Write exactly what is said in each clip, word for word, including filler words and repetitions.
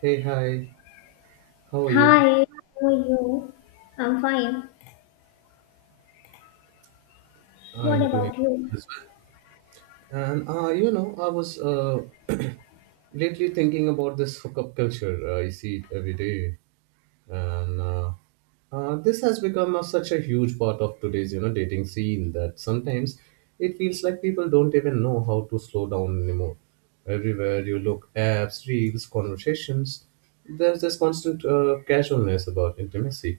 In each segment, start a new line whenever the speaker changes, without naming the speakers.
Hey, hi, how are you?
Hi, how are you? I'm fine. What
I'm doing
about you?
good as well. And uh, you know, I was uh, Lately thinking about this hookup culture. uh, I see it every day. And uh, uh, This has become a, such a huge part of today's you know dating scene that sometimes it feels like people don't even know how to slow down anymore. Everywhere you look, apps, reels, conversations, there's this constant uh, casualness about intimacy,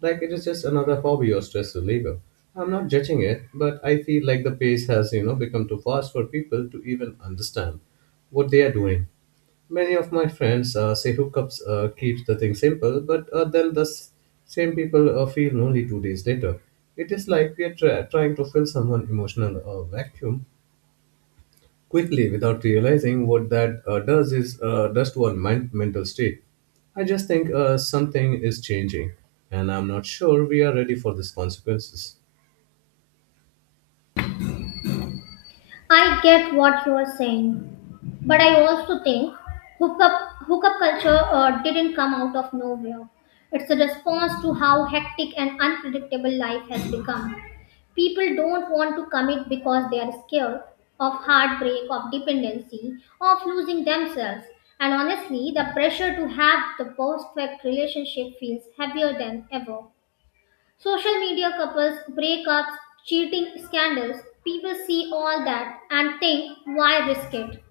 like it is just another hobby or stress reliever. I'm not judging it, but I feel like the pace has you know become too fast for people to even understand what they are doing. Many of my friends uh, say hookups uh, keeps the thing simple, but uh, then the s- same people uh, feel lonely two days later. It is like we are tra- trying to fill someone emotional uh, vacuum quickly without realizing what that uh, does is uh, does to our mind- mental state. I just think uh, something is changing, and I'm not sure we are ready for these consequences.
I get what you are saying, but I also think hookup hookup culture uh, didn't come out of nowhere. It's a response to how hectic and unpredictable life has become. People don't want to commit because they are scared of heartbreak, of dependency, of losing themselves. And honestly, the pressure to have the perfect relationship feels heavier than ever. Social media couples, breakups, cheating scandals, people see all that and think, why risk it?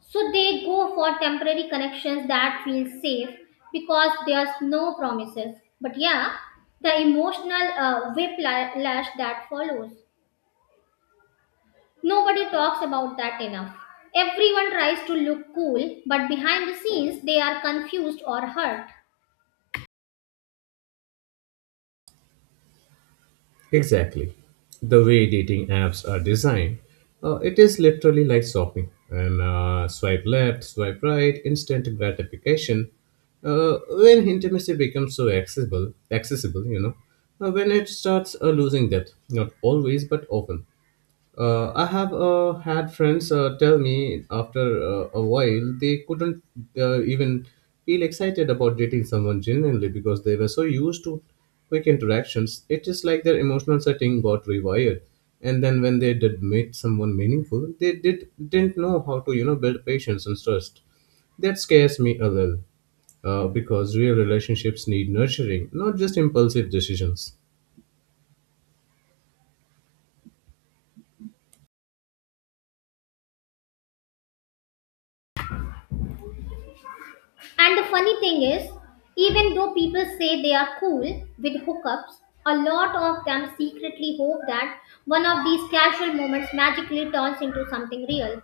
So they go for temporary connections that feel safe because there's no promises. But yeah, the emotional uh, whiplash that follows. Nobody talks about that enough. Everyone tries to look cool, but behind the scenes, they are confused or hurt.
Exactly. The way dating apps are designed, uh, it is literally like shopping. And uh, Swipe left, swipe right, instant gratification. Uh, when intimacy becomes so accessible, accessible, you know, uh, when it starts uh, losing depth, not always but often. Uh, I have uh, had friends uh, tell me after uh, a while they couldn't uh, even feel excited about dating someone genuinely because they were so used to quick interactions. It is like their emotional setting got rewired, and then when they did meet someone meaningful, they did didn't know how to you know build patience and trust. That scares me a little, uh, because real relationships need nurturing, not just impulsive decisions.
And the funny thing is, even though people say they are cool with hookups, a lot of them secretly hope that one of these casual moments magically turns into something real.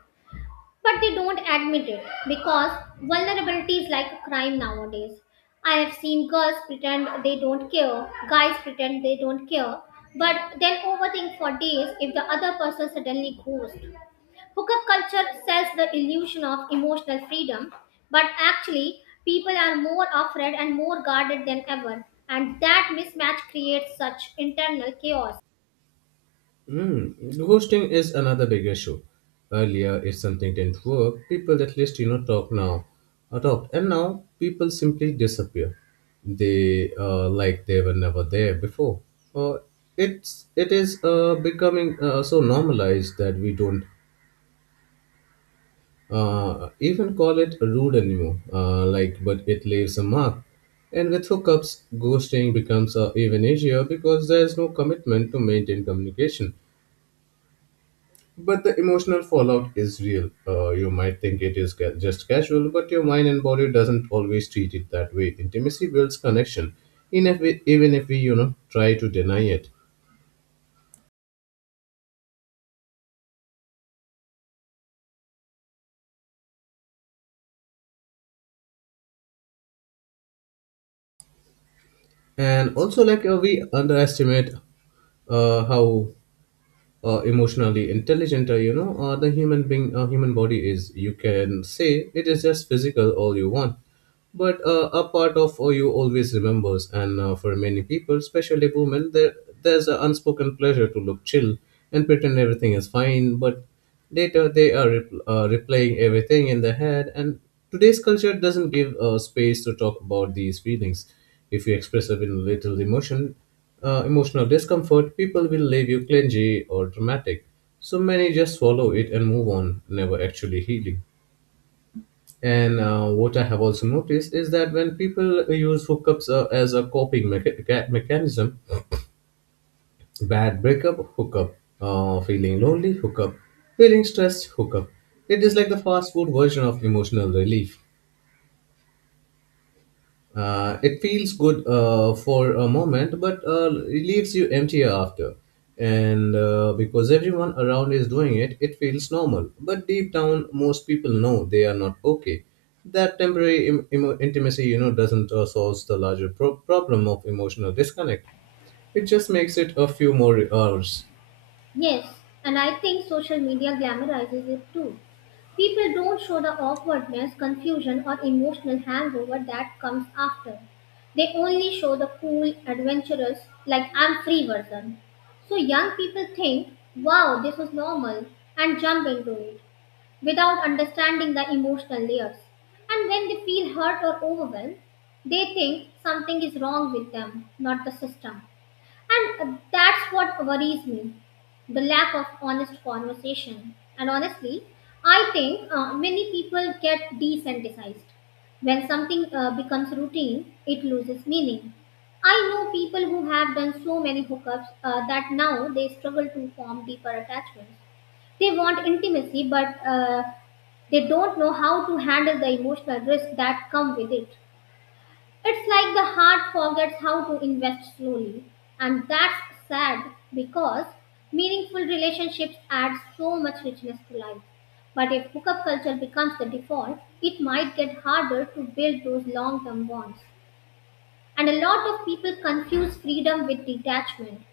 But they don't admit it because vulnerability is like a crime nowadays. I have seen girls pretend they don't care, guys pretend they don't care, but then overthink for days if the other person suddenly goes. Hookup culture sells the illusion of emotional freedom, but actually, people are more afraid and more guarded than ever, and that mismatch creates such internal chaos.
Mm, ghosting is another big issue. Earlier, if something didn't work, people at least you know talk now, or talked, and now people simply disappear. They uh, Like they were never there before. Uh, it's it is uh, becoming uh, so normalized that we don't uh, even call it rude anymore. Uh, like, but it leaves a mark. And with hookups, ghosting becomes uh, even easier because there is no commitment to maintain communication. But the emotional fallout is real. Uh, you might think it is ca- just casual, but your mind and body doesn't always treat it that way. Intimacy builds connection, in if we, even if we, you know, try to deny it. And also, like uh, we underestimate uh, how uh, emotionally intelligent uh, you know uh, the human being uh, human body is. You can say it is just physical all you want, but uh, a part of uh, you always remembers. And uh, for many people, especially women, there there's an unspoken pleasure to look chill and pretend everything is fine, but later they are rep- uh, replaying everything in their head. And today's culture doesn't give uh, space to talk about these feelings. If you express even little emotion, uh, emotional discomfort, people will label you clingy or dramatic. So many just swallow it and move on, never actually healing. And uh, what I have also noticed is that when people use hookups uh, as a coping mecha- ca- mechanism, bad breakup, hookup, uh, feeling lonely, hookup, feeling stressed, hookup. It is like the fast food version of emotional relief. Uh, it feels good uh, for a moment, but uh, it leaves you empty after. And uh, because everyone around is doing it, it feels normal. But deep down, most people know they are not okay. That temporary Im- emo- intimacy, you know, doesn't uh, solve the larger pro- problem of emotional disconnect. It just makes it a few more hours.
Yes, and I think social media glamorizes it too. People don't show the awkwardness, confusion, or emotional hangover that comes after. They only show the cool, adventurous, like I'm free version. So young people think, wow, this is normal, and jump into it, without understanding the emotional layers. And when they feel hurt or overwhelmed, they think something is wrong with them, not the system. And uh, that's what worries me, the lack of honest conversation. And honestly, I think uh, many people get desensitized. When something uh, becomes routine, it loses meaning. I know people who have done so many hookups uh, that now they struggle to form deeper attachments. They want intimacy, but uh, they don't know how to handle the emotional risks that come with it. It's like the heart forgets how to invest slowly, and that's sad because meaningful relationships add so much richness to life. But if hookup culture becomes the default, it might get harder to build those long term bonds. And a lot of people confuse freedom with detachment.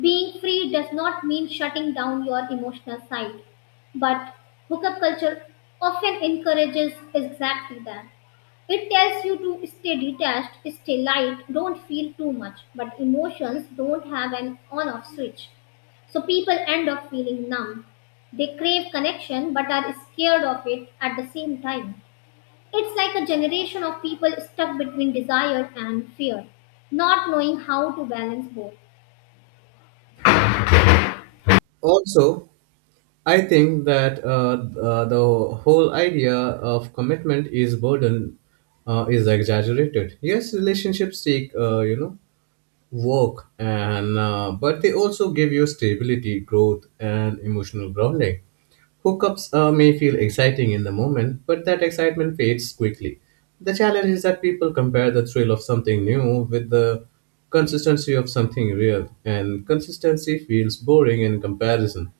Being free does not mean shutting down your emotional side, but hookup culture often encourages exactly that. It tells you to stay detached, stay light, don't feel too much, but emotions don't have an on off switch. So people end up feeling numb. They crave connection but are scared of it at the same time. It's like a generation of people stuck between desire and fear, not knowing how to balance both.
Also, I think that uh, uh, the whole idea of commitment is burden uh, is exaggerated. Yes, relationships take uh, you know work, and uh, but they also give you stability, growth and emotional grounding. Hookups uh, may feel exciting in the moment, but that excitement fades quickly. The challenge is that people compare the thrill of something new with the consistency of something real, and consistency feels boring in comparison.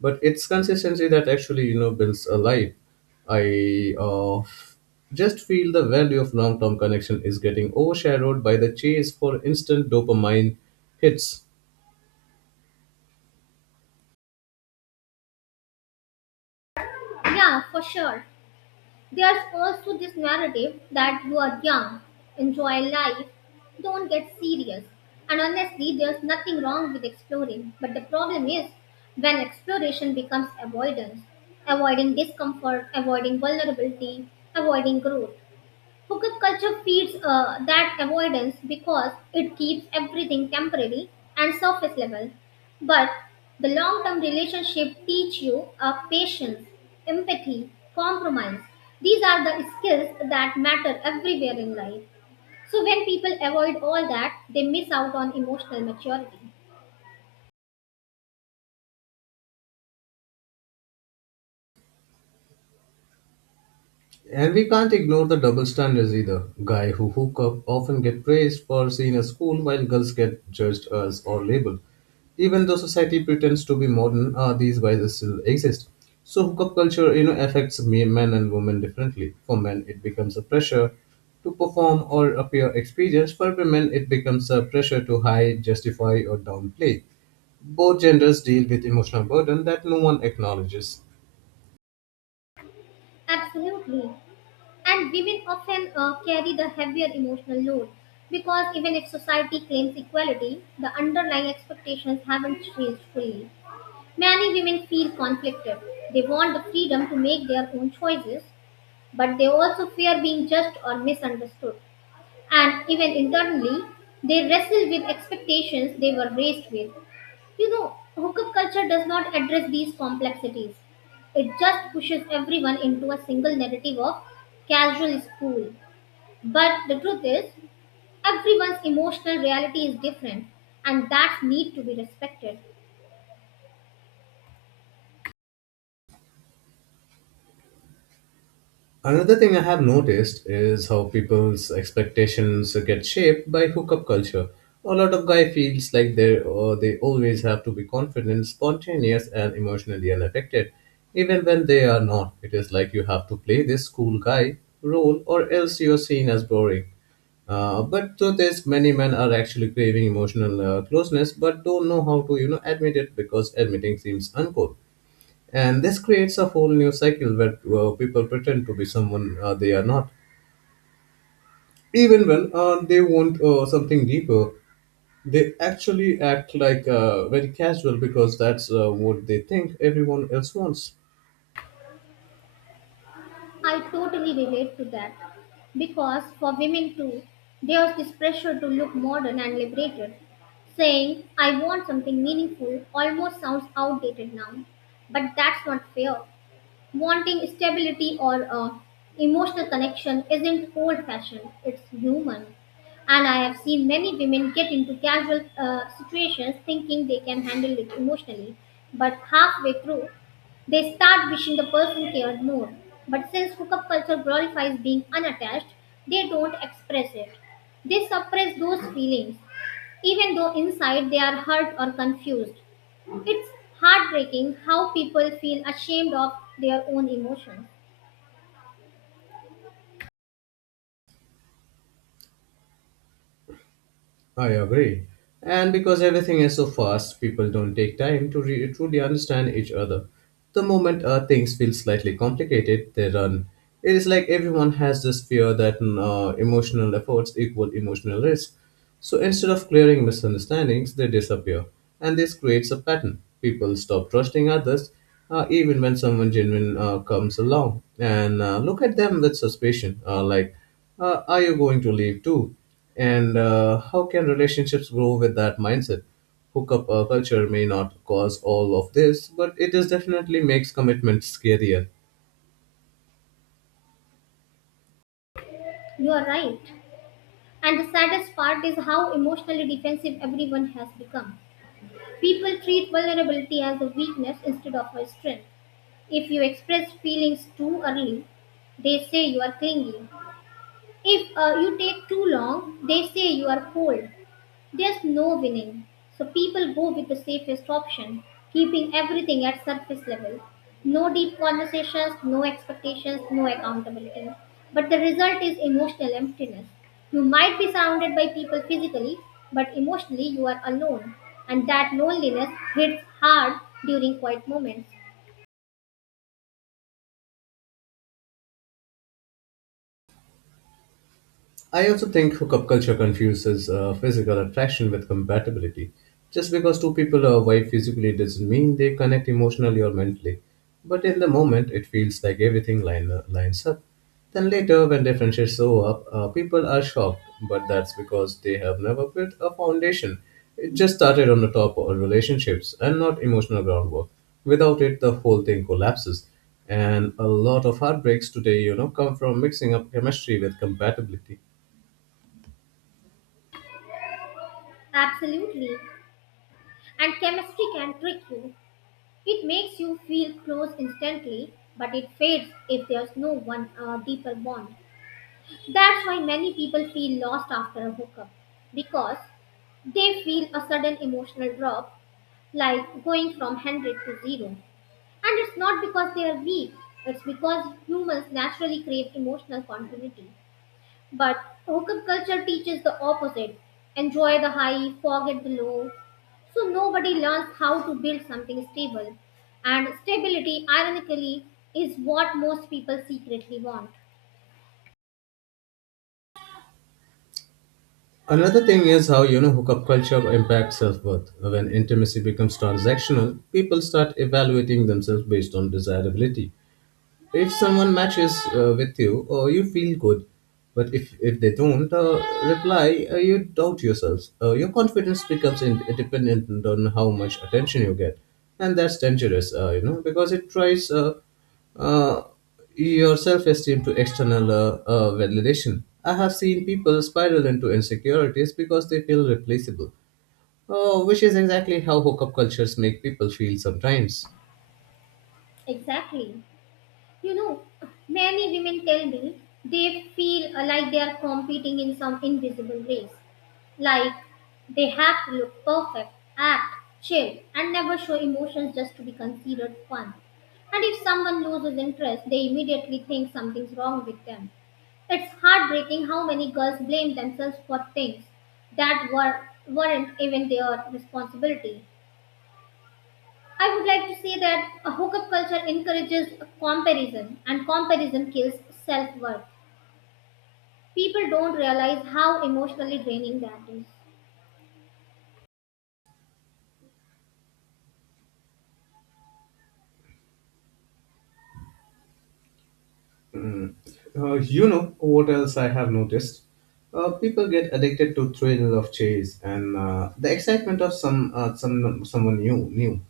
But it's consistency that actually you know builds a life. I uh, just feel the value of long term connection is getting overshadowed by the chase for instant dopamine hits.
Yeah, for sure. There's also this narrative that you are young, enjoy life, don't get serious. And honestly, there's nothing wrong with exploring, but the problem is when exploration becomes avoidance, avoiding discomfort, avoiding vulnerability, avoiding growth. Hookup culture feeds uh, that avoidance because it keeps everything temporary and surface level. But the long term relationship teach you uh, patience, empathy, compromise. These are the skills that matter everywhere in life. So when people avoid all that, they miss out on emotional maturity.
And we can't ignore the double standards either. Guy who hook up often get praised for seeing a school, while girls get judged as or labeled. Even though society pretends to be modern, uh, these biases still exist. So hookup culture, you know, affects me- men and women differently. For men, it becomes a pressure to perform or appear experienced. For women, it becomes a pressure to hide, justify, or downplay. Both genders deal with emotional burden that no one acknowledges.
Absolutely. And women often uh, carry the heavier emotional load because even if society claims equality, the underlying expectations haven't changed fully. Many women feel conflicted. They want the freedom to make their own choices, but they also fear being judged or misunderstood. And even internally, they wrestle with expectations they were raised with. You know, hookup culture does not address these complexities. It just pushes everyone into a single narrative of casual is cool. But the truth is, everyone's emotional reality is different, and that need to be respected.
Another thing I have noticed is how people's expectations get shaped by hookup culture. A lot of guy feels like they uh, they always have to be confident, spontaneous, and emotionally unaffected, even when they are not. It is like you have to play this cool guy role, or else you are seen as boring. Uh, but to this, many men are actually craving emotional uh, closeness, but don't know how to, you know, admit it because admitting seems uncool. And this creates a whole new cycle where uh, people pretend to be someone uh, they are not. Even when uh, they want uh, something deeper, they actually act like uh, very casual, because that's uh, what they think everyone else wants.
I totally relate to that because for women too, there's this pressure to look modern and liberated. Saying, I want something meaningful almost sounds outdated now, but that's not fair. Wanting stability or a emotional connection isn't old fashioned, it's human. And I have seen many women get into casual uh, situations thinking they can handle it emotionally, but halfway through, they start wishing the person cared more. But since hookup culture glorifies being unattached, they don't express it. They suppress those feelings, even though inside they are hurt or confused. It's heartbreaking how people feel ashamed of their own emotions.
I agree. And because everything is so fast, people don't take time to re- truly understand each other. The moment uh, things feel slightly complicated, they run. It is like everyone has this fear that mm, uh, emotional efforts equal emotional risk. So instead of clearing misunderstandings, they disappear. And this creates a pattern. People stop trusting others, uh, even when someone genuine uh, comes along, and uh, look at them with suspicion, uh, like, uh, are you going to leave too? And uh, how can relationships grow with that mindset? Hookup uh, culture may not cause all of this, but it is definitely makes commitment scarier.
You are right. And the saddest part is how emotionally defensive everyone has become. People treat vulnerability as a weakness instead of a strength. If you express feelings too early, they say you are clingy. If uh, you take too long, they say you are cold. There's no winning, so people go with the safest option, keeping everything at surface level. No deep conversations, no expectations, no accountability. But the result is emotional emptiness. You might be surrounded by people physically, but emotionally you are alone, and that loneliness hits hard during quiet moments.
I also think hookup culture confuses uh, physical attraction with compatibility. Just because two people are wife physically doesn't mean they connect emotionally or mentally. But in the moment, it feels like everything line, uh, lines up. Then later, when their friendships show up, uh, people are shocked, but that's because they have never built a foundation. It just started on the top of relationships and not emotional groundwork. Without it, the whole thing collapses. And a lot of heartbreaks today, you know, come from mixing up chemistry with compatibility.
Absolutely. And chemistry can trick you. It makes you feel close instantly, but it fades if there's no one uh, deeper bond. That's why many people feel lost after a hookup because they feel a sudden emotional drop, like going from one hundred to zero. And it's not because they are weak, it's because humans naturally crave emotional continuity. But hookup culture teaches the opposite, enjoy the high, forget the low. So nobody learns how to build something stable. And stability, ironically, is what most people secretly want.
Another thing is how you know hookup culture impacts self-worth. When intimacy becomes transactional, people start evaluating themselves based on desirability. If someone matches uh, with you, uh, you feel good. But if, if they don't uh, reply, uh, you doubt yourselves. Uh, your confidence becomes in- dependent on how much attention you get. And that's dangerous, uh, you know, because it tries uh, uh, your self esteem to external uh, uh, validation. I have seen people spiral into insecurities because they feel replaceable, uh, which is exactly how hookup cultures make people feel sometimes.
Exactly. You know, many women tell me they feel like they are competing in some invisible race, like they have to look perfect, act, chill, and never show emotions just to be considered fun. And if someone loses interest, they immediately think something's wrong with them. It's heartbreaking how many girls blame themselves for things that were, weren't even their responsibility. I would like to say that a hookup culture encourages comparison, and comparison kills self worth. People don't realize how emotionally draining that is.
Hmm. Uh, you know what else I have noticed? Uh, people get addicted to thrill of chase and uh, the excitement of some uh, some someone new new,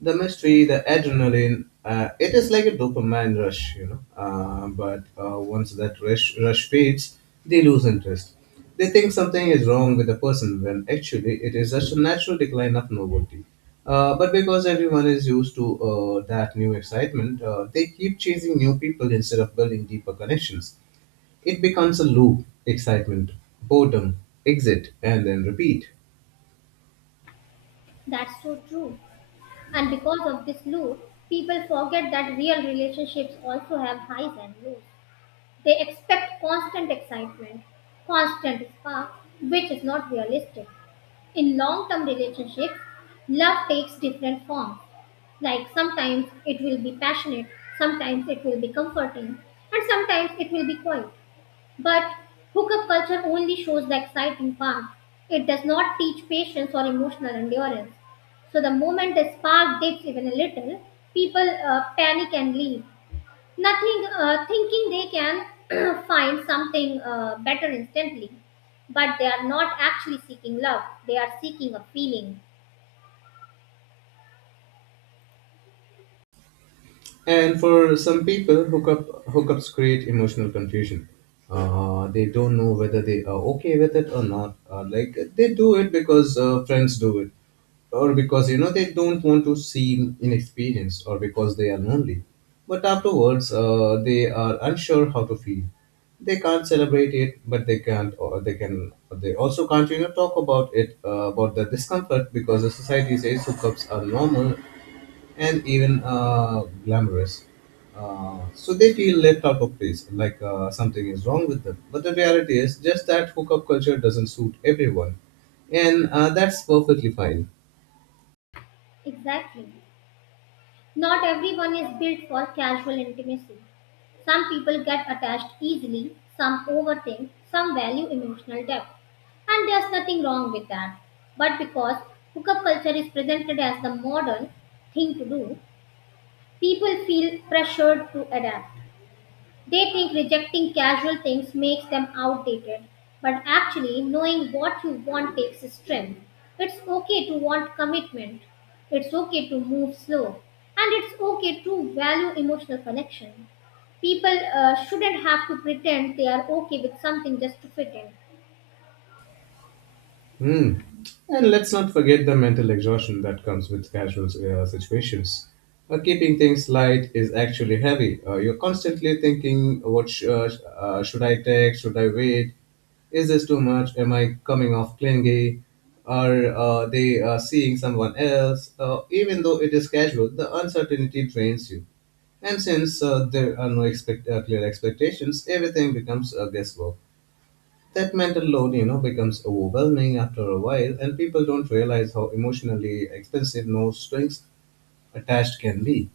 the mystery, the adrenaline. Uh, it is like a dopamine rush, you know. Uh, but uh, once that rush, rush fades, they lose interest. They think something is wrong with the person when actually it is just a natural decline of novelty. Uh, but because everyone is used to uh, that new excitement, uh, they keep chasing new people instead of building deeper connections. It becomes a loop, excitement, boredom, exit, and then repeat.
That's so true. And because of this loop, people forget that real relationships also have highs and lows. They expect constant excitement, constant spark, which is not realistic. In long term relationships, love takes different forms. Like sometimes it will be passionate, sometimes it will be comforting, and sometimes it will be quiet. But hookup culture only shows the exciting part. It does not teach patience or emotional endurance. So the moment the spark dips even a little, people uh, panic and leave. Nothing, uh, thinking they can find something uh, better instantly. But they are not actually seeking love, they are seeking a feeling.
And for some people, hookup hookups create emotional confusion. Uh, they don't know whether they are okay with it or not. Uh, like they do it because uh, friends do it, or because you know they don't want to seem inexperienced, or because they are lonely. But afterwards, uh, they are unsure how to feel. They can't celebrate it, but they can't, or they can. They also can't, you know, talk about it, uh, about the discomfort, because the society says hookups are normal and even uh, glamorous. Uh, so they feel left out of place, like uh, something is wrong with them. But the reality is just that hookup culture doesn't suit everyone, and uh, that's perfectly fine.
Exactly. Not everyone is built for casual intimacy. Some people get attached easily, some overthink, some value emotional depth. And there's nothing wrong with that. But because hookup culture is presented as the modern thing to do, people feel pressured to adapt. They think rejecting casual things makes them outdated, but actually, knowing what you want takes strength. It's okay to want commitment, it's okay to move slow, and it's okay to value emotional connection. People uh, shouldn't have to pretend they are okay with something just to fit in.
Hmm. And let's not forget the mental exhaustion that comes with casual uh, situations. Uh, keeping things light is actually heavy. Uh, you're constantly thinking, what sh- uh, sh- uh, should I text? Should I wait? Is this too much? Am I coming off clingy? Are uh, they uh, seeing someone else? Uh, even though it is casual, the uncertainty drains you. And since uh, there are no expect- uh, clear expectations, everything becomes a guesswork. That mental load, you know, becomes overwhelming after a while, and people don't realize how emotionally expensive no strings attached can be.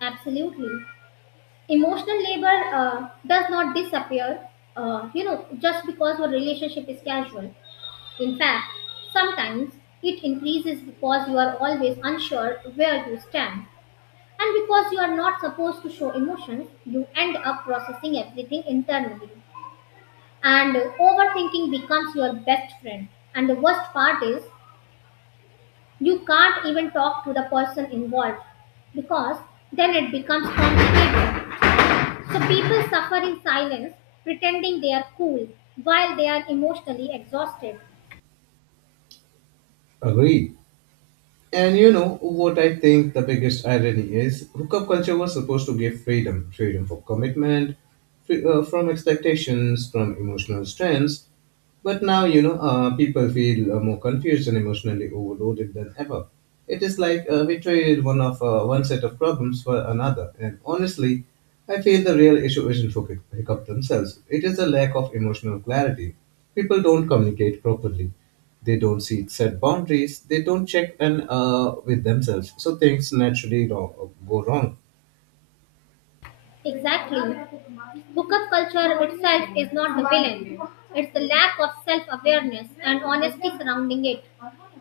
Absolutely. Emotional labor uh, does not disappear, uh, you know, just because your relationship is casual. In fact, sometimes it increases because you are always unsure where you stand. And because you are not supposed to show emotions, you end up processing everything internally. And overthinking becomes your best friend. And the worst part is, you can't even talk to the person involved because then it becomes complicated. So people suffer in silence, pretending they are cool while they are emotionally exhausted.
Agreed. And you know what I think the biggest irony is? Hookup culture was supposed to give freedom freedom for commitment, free, uh, from expectations, from emotional strengths. But now, you know, uh, people feel uh, more confused and emotionally overloaded than ever. It is like uh, we traded one of uh, one set of problems for another. And honestly, I feel the real issue isn't hookup hookup themselves. It is the lack of emotional clarity. People don't communicate properly, they don't see set boundaries, they don't check in uh, with themselves, so things naturally wrong, go wrong.
Exactly. Hookup culture itself is not the villain. It's the lack of self awareness and honesty surrounding it.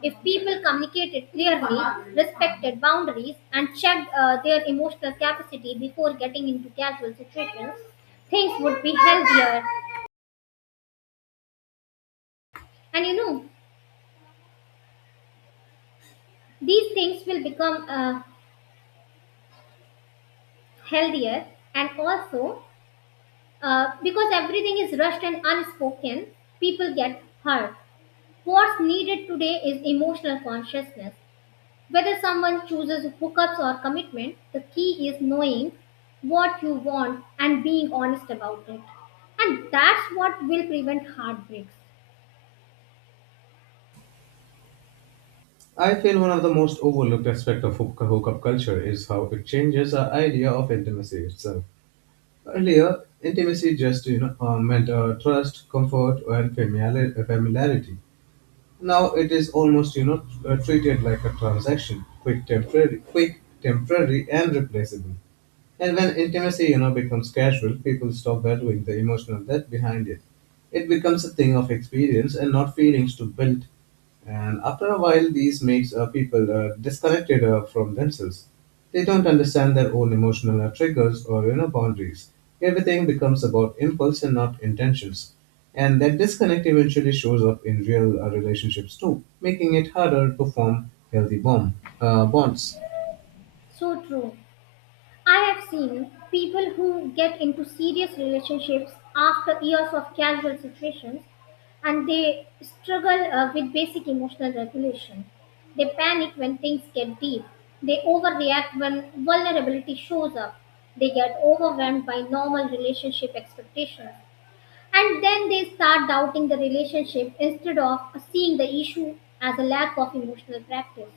If people communicated clearly, respected boundaries, and checked uh, their emotional capacity before getting into casual situations, things would be healthier. And you know, these things will become uh, healthier and also uh, because everything is rushed and unspoken, people get hurt. What's needed today is emotional consciousness. Whether someone chooses hookups or commitment, the key is knowing what you want and being honest about it. And that's what will prevent heartbreaks.
I feel one of the most overlooked aspects of hook- hookup culture is how it changes our idea of intimacy itself. Earlier intimacy just, you know uh, meant uh, trust, comfort, and familiar- familiarity. Now it is almost, you know uh, treated like a transaction, quick temporary quick, temporary, and replaceable. And when intimacy, you know, becomes casual, people stop valuing the emotional depth behind it. It becomes a thing of experience and not feelings to build. And after a while, these makes uh, people uh, disconnected uh, from themselves. They don't understand their own emotional uh, triggers or, you know boundaries. Everything becomes about impulse and not intentions. And that disconnect eventually shows up in real uh, relationships too, making it harder to form healthy bond, uh, bonds.
So true. I have seen people who get into serious relationships after years of casual situations and they struggle uh, with basic emotional regulation. They panic when things get deep. They overreact when vulnerability shows up. They get overwhelmed by normal relationship expectations. And then they start doubting the relationship instead of seeing the issue as a lack of emotional practice.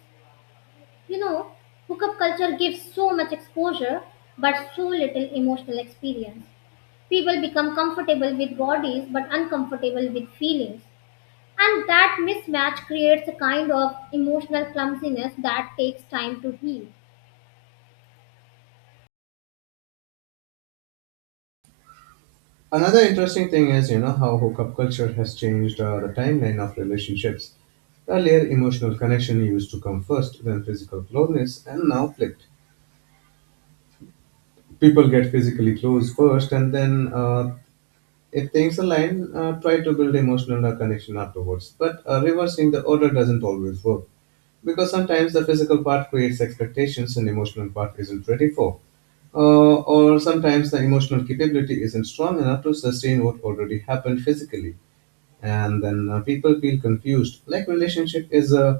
You know, hookup culture gives so much exposure but so little emotional experience. People become comfortable with bodies but uncomfortable with feelings. And that mismatch creates a kind of emotional clumsiness that takes time to heal.
Another interesting thing is, you know, how hookup culture has changed uh, the timeline of relationships. Earlier, emotional connection used to come first, then physical closeness, and now flipped. People get physically close first, and then, uh, if things align, uh, try to build emotional uh, connection afterwards. But uh, reversing the order doesn't always work because sometimes the physical part creates expectations and emotional part isn't ready for. Uh, or sometimes the emotional capability isn't strong enough to sustain what already happened physically, and then uh, people feel confused, like relationship is uh,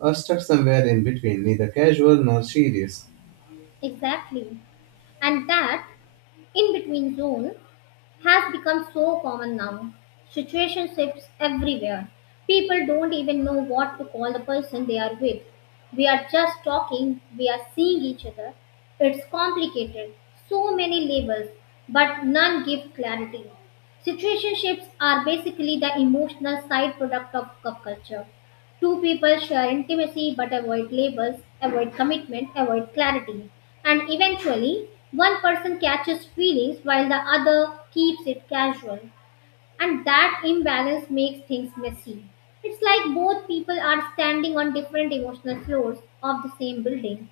uh, stuck somewhere in between, neither casual nor serious.
Exactly. And that in between zone has become so common now. Situationships everywhere. People don't even know what to call the person they are with. We are just talking, we are seeing each other. It's complicated. So many labels, but none give clarity. Situationships are basically the emotional side product of cup culture. Two people share intimacy but avoid labels, avoid commitment, avoid clarity. And eventually, one person catches feelings while the other keeps it casual. And that imbalance makes things messy. It's like both people are standing on different emotional floors of the same building.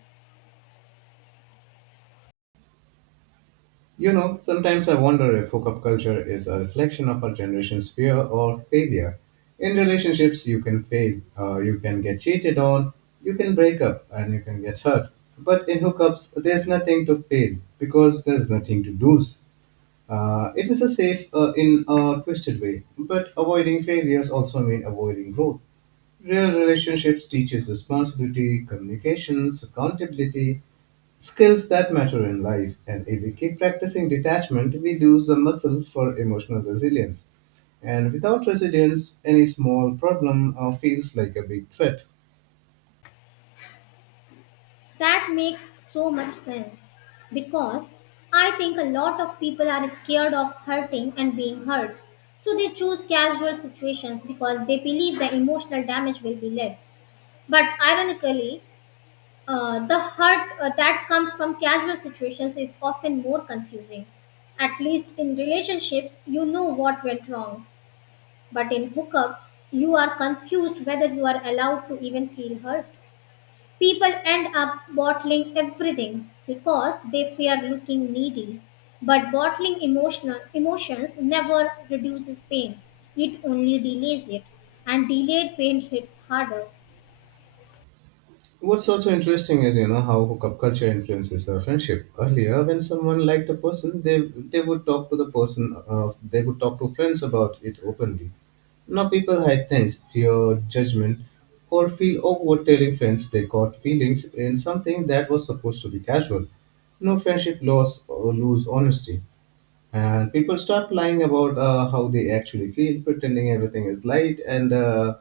You know sometimes i wonder if hookup culture is a reflection of our generation's fear or failure. In relationships you can fail, uh, you can get cheated on, you can break up, and you can get hurt. But in hookups there's nothing to fail because there's nothing to lose. Uh, it is a safe, uh, in a twisted way, but avoiding failures also mean avoiding growth. Real relationships teaches responsibility, communications, accountability, skills that matter in life. And if we keep practicing detachment, we lose the muscle for emotional resilience. And without resilience, any small problem uh, feels like a big threat.
That makes so much sense because I think a lot of people are scared of hurting and being hurt. So they choose casual situations because they believe the emotional damage will be less. But ironically, uh, the hurt uh, that comes from casual situations is often more confusing. At least in relationships, you know what went wrong. But in hookups, you are confused whether you are allowed to even feel hurt. People end up bottling everything because they fear looking needy. But bottling emotional emotions never reduces pain. It only delays it. And delayed pain hits harder.
What's also interesting is, you know, how hookup culture influences our friendship. Earlier, when someone liked a person, they they would talk to the person, uh, they would talk to friends about it openly. Now people hide things, fear judgment, or feel awkward telling friends they caught feelings in something that was supposed to be casual. No friendship loss or lose honesty. And people start lying about uh, how they actually feel, pretending everything is light, and uh,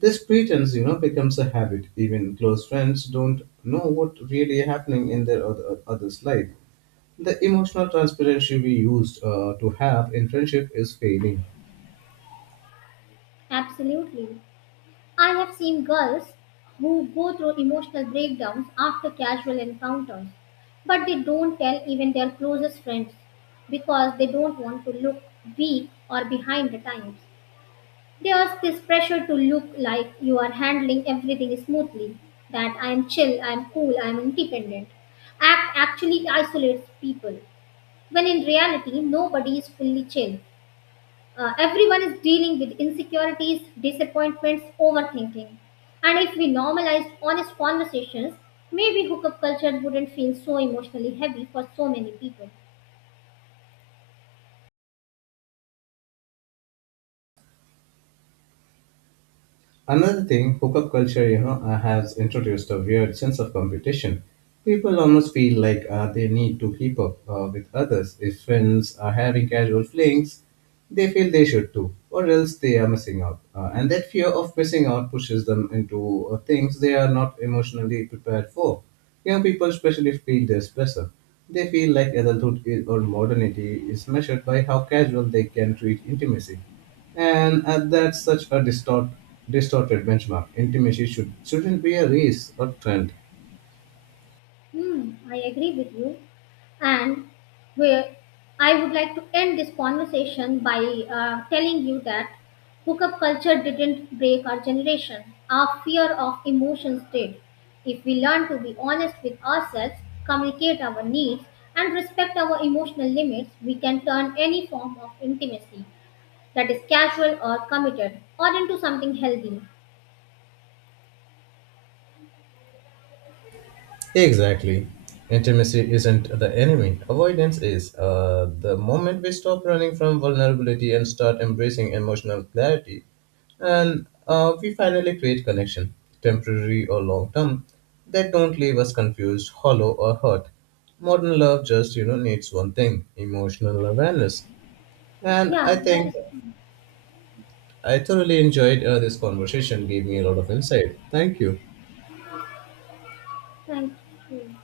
this pretense, you know, becomes a habit. Even close friends don't know what really happening in their other, other's life. The emotional transparency we used uh, to have in friendship is failing.
Absolutely. I have seen girls who go through emotional breakdowns after casual encounters, but they don't tell even their closest friends because they don't want to look weak or behind the times. There's this pressure to look like you are handling everything smoothly, that I'm chill, I'm cool, I'm independent. Act actually isolates people, when in reality, nobody is fully chill. Uh, everyone is dealing with insecurities, disappointments, overthinking. And if we normalized honest conversations, maybe hookup culture wouldn't feel so emotionally heavy for so many people.
Another thing, hookup culture, you know, uh, has introduced a weird sense of competition. People almost feel like uh, they need to keep up uh, with others. If friends are having casual flings, they feel they should too, or else they are missing out. Uh, and that fear of missing out pushes them into uh, things they are not emotionally prepared for. Young people especially feel this pressure. They feel like adulthood is, or modernity is measured by how casual they can treat intimacy, and uh, that's such a distort, distorted benchmark. Intimacy should shouldn't be a race or trend.
Hmm, I agree with you. And where I would like to end this conversation by uh, telling you that hookup culture didn't break our generation. Our fear of emotions did. If we learn to be honest with ourselves, communicate our needs, and respect our emotional limits, we can turn any form of intimacy that is casual or committed or into something healthy.
Exactly. Intimacy isn't the enemy. Avoidance is. Uh, the moment we stop running from vulnerability and start embracing emotional clarity, and uh, we finally create connection, temporary or long term, that don't leave us confused, hollow, or hurt. Modern love just, you know, needs one thing: emotional awareness. And I
Yeah, that
think
is true.
I thoroughly enjoyed uh, this conversation, gave me a lot of insight. Thank you.
Thank you.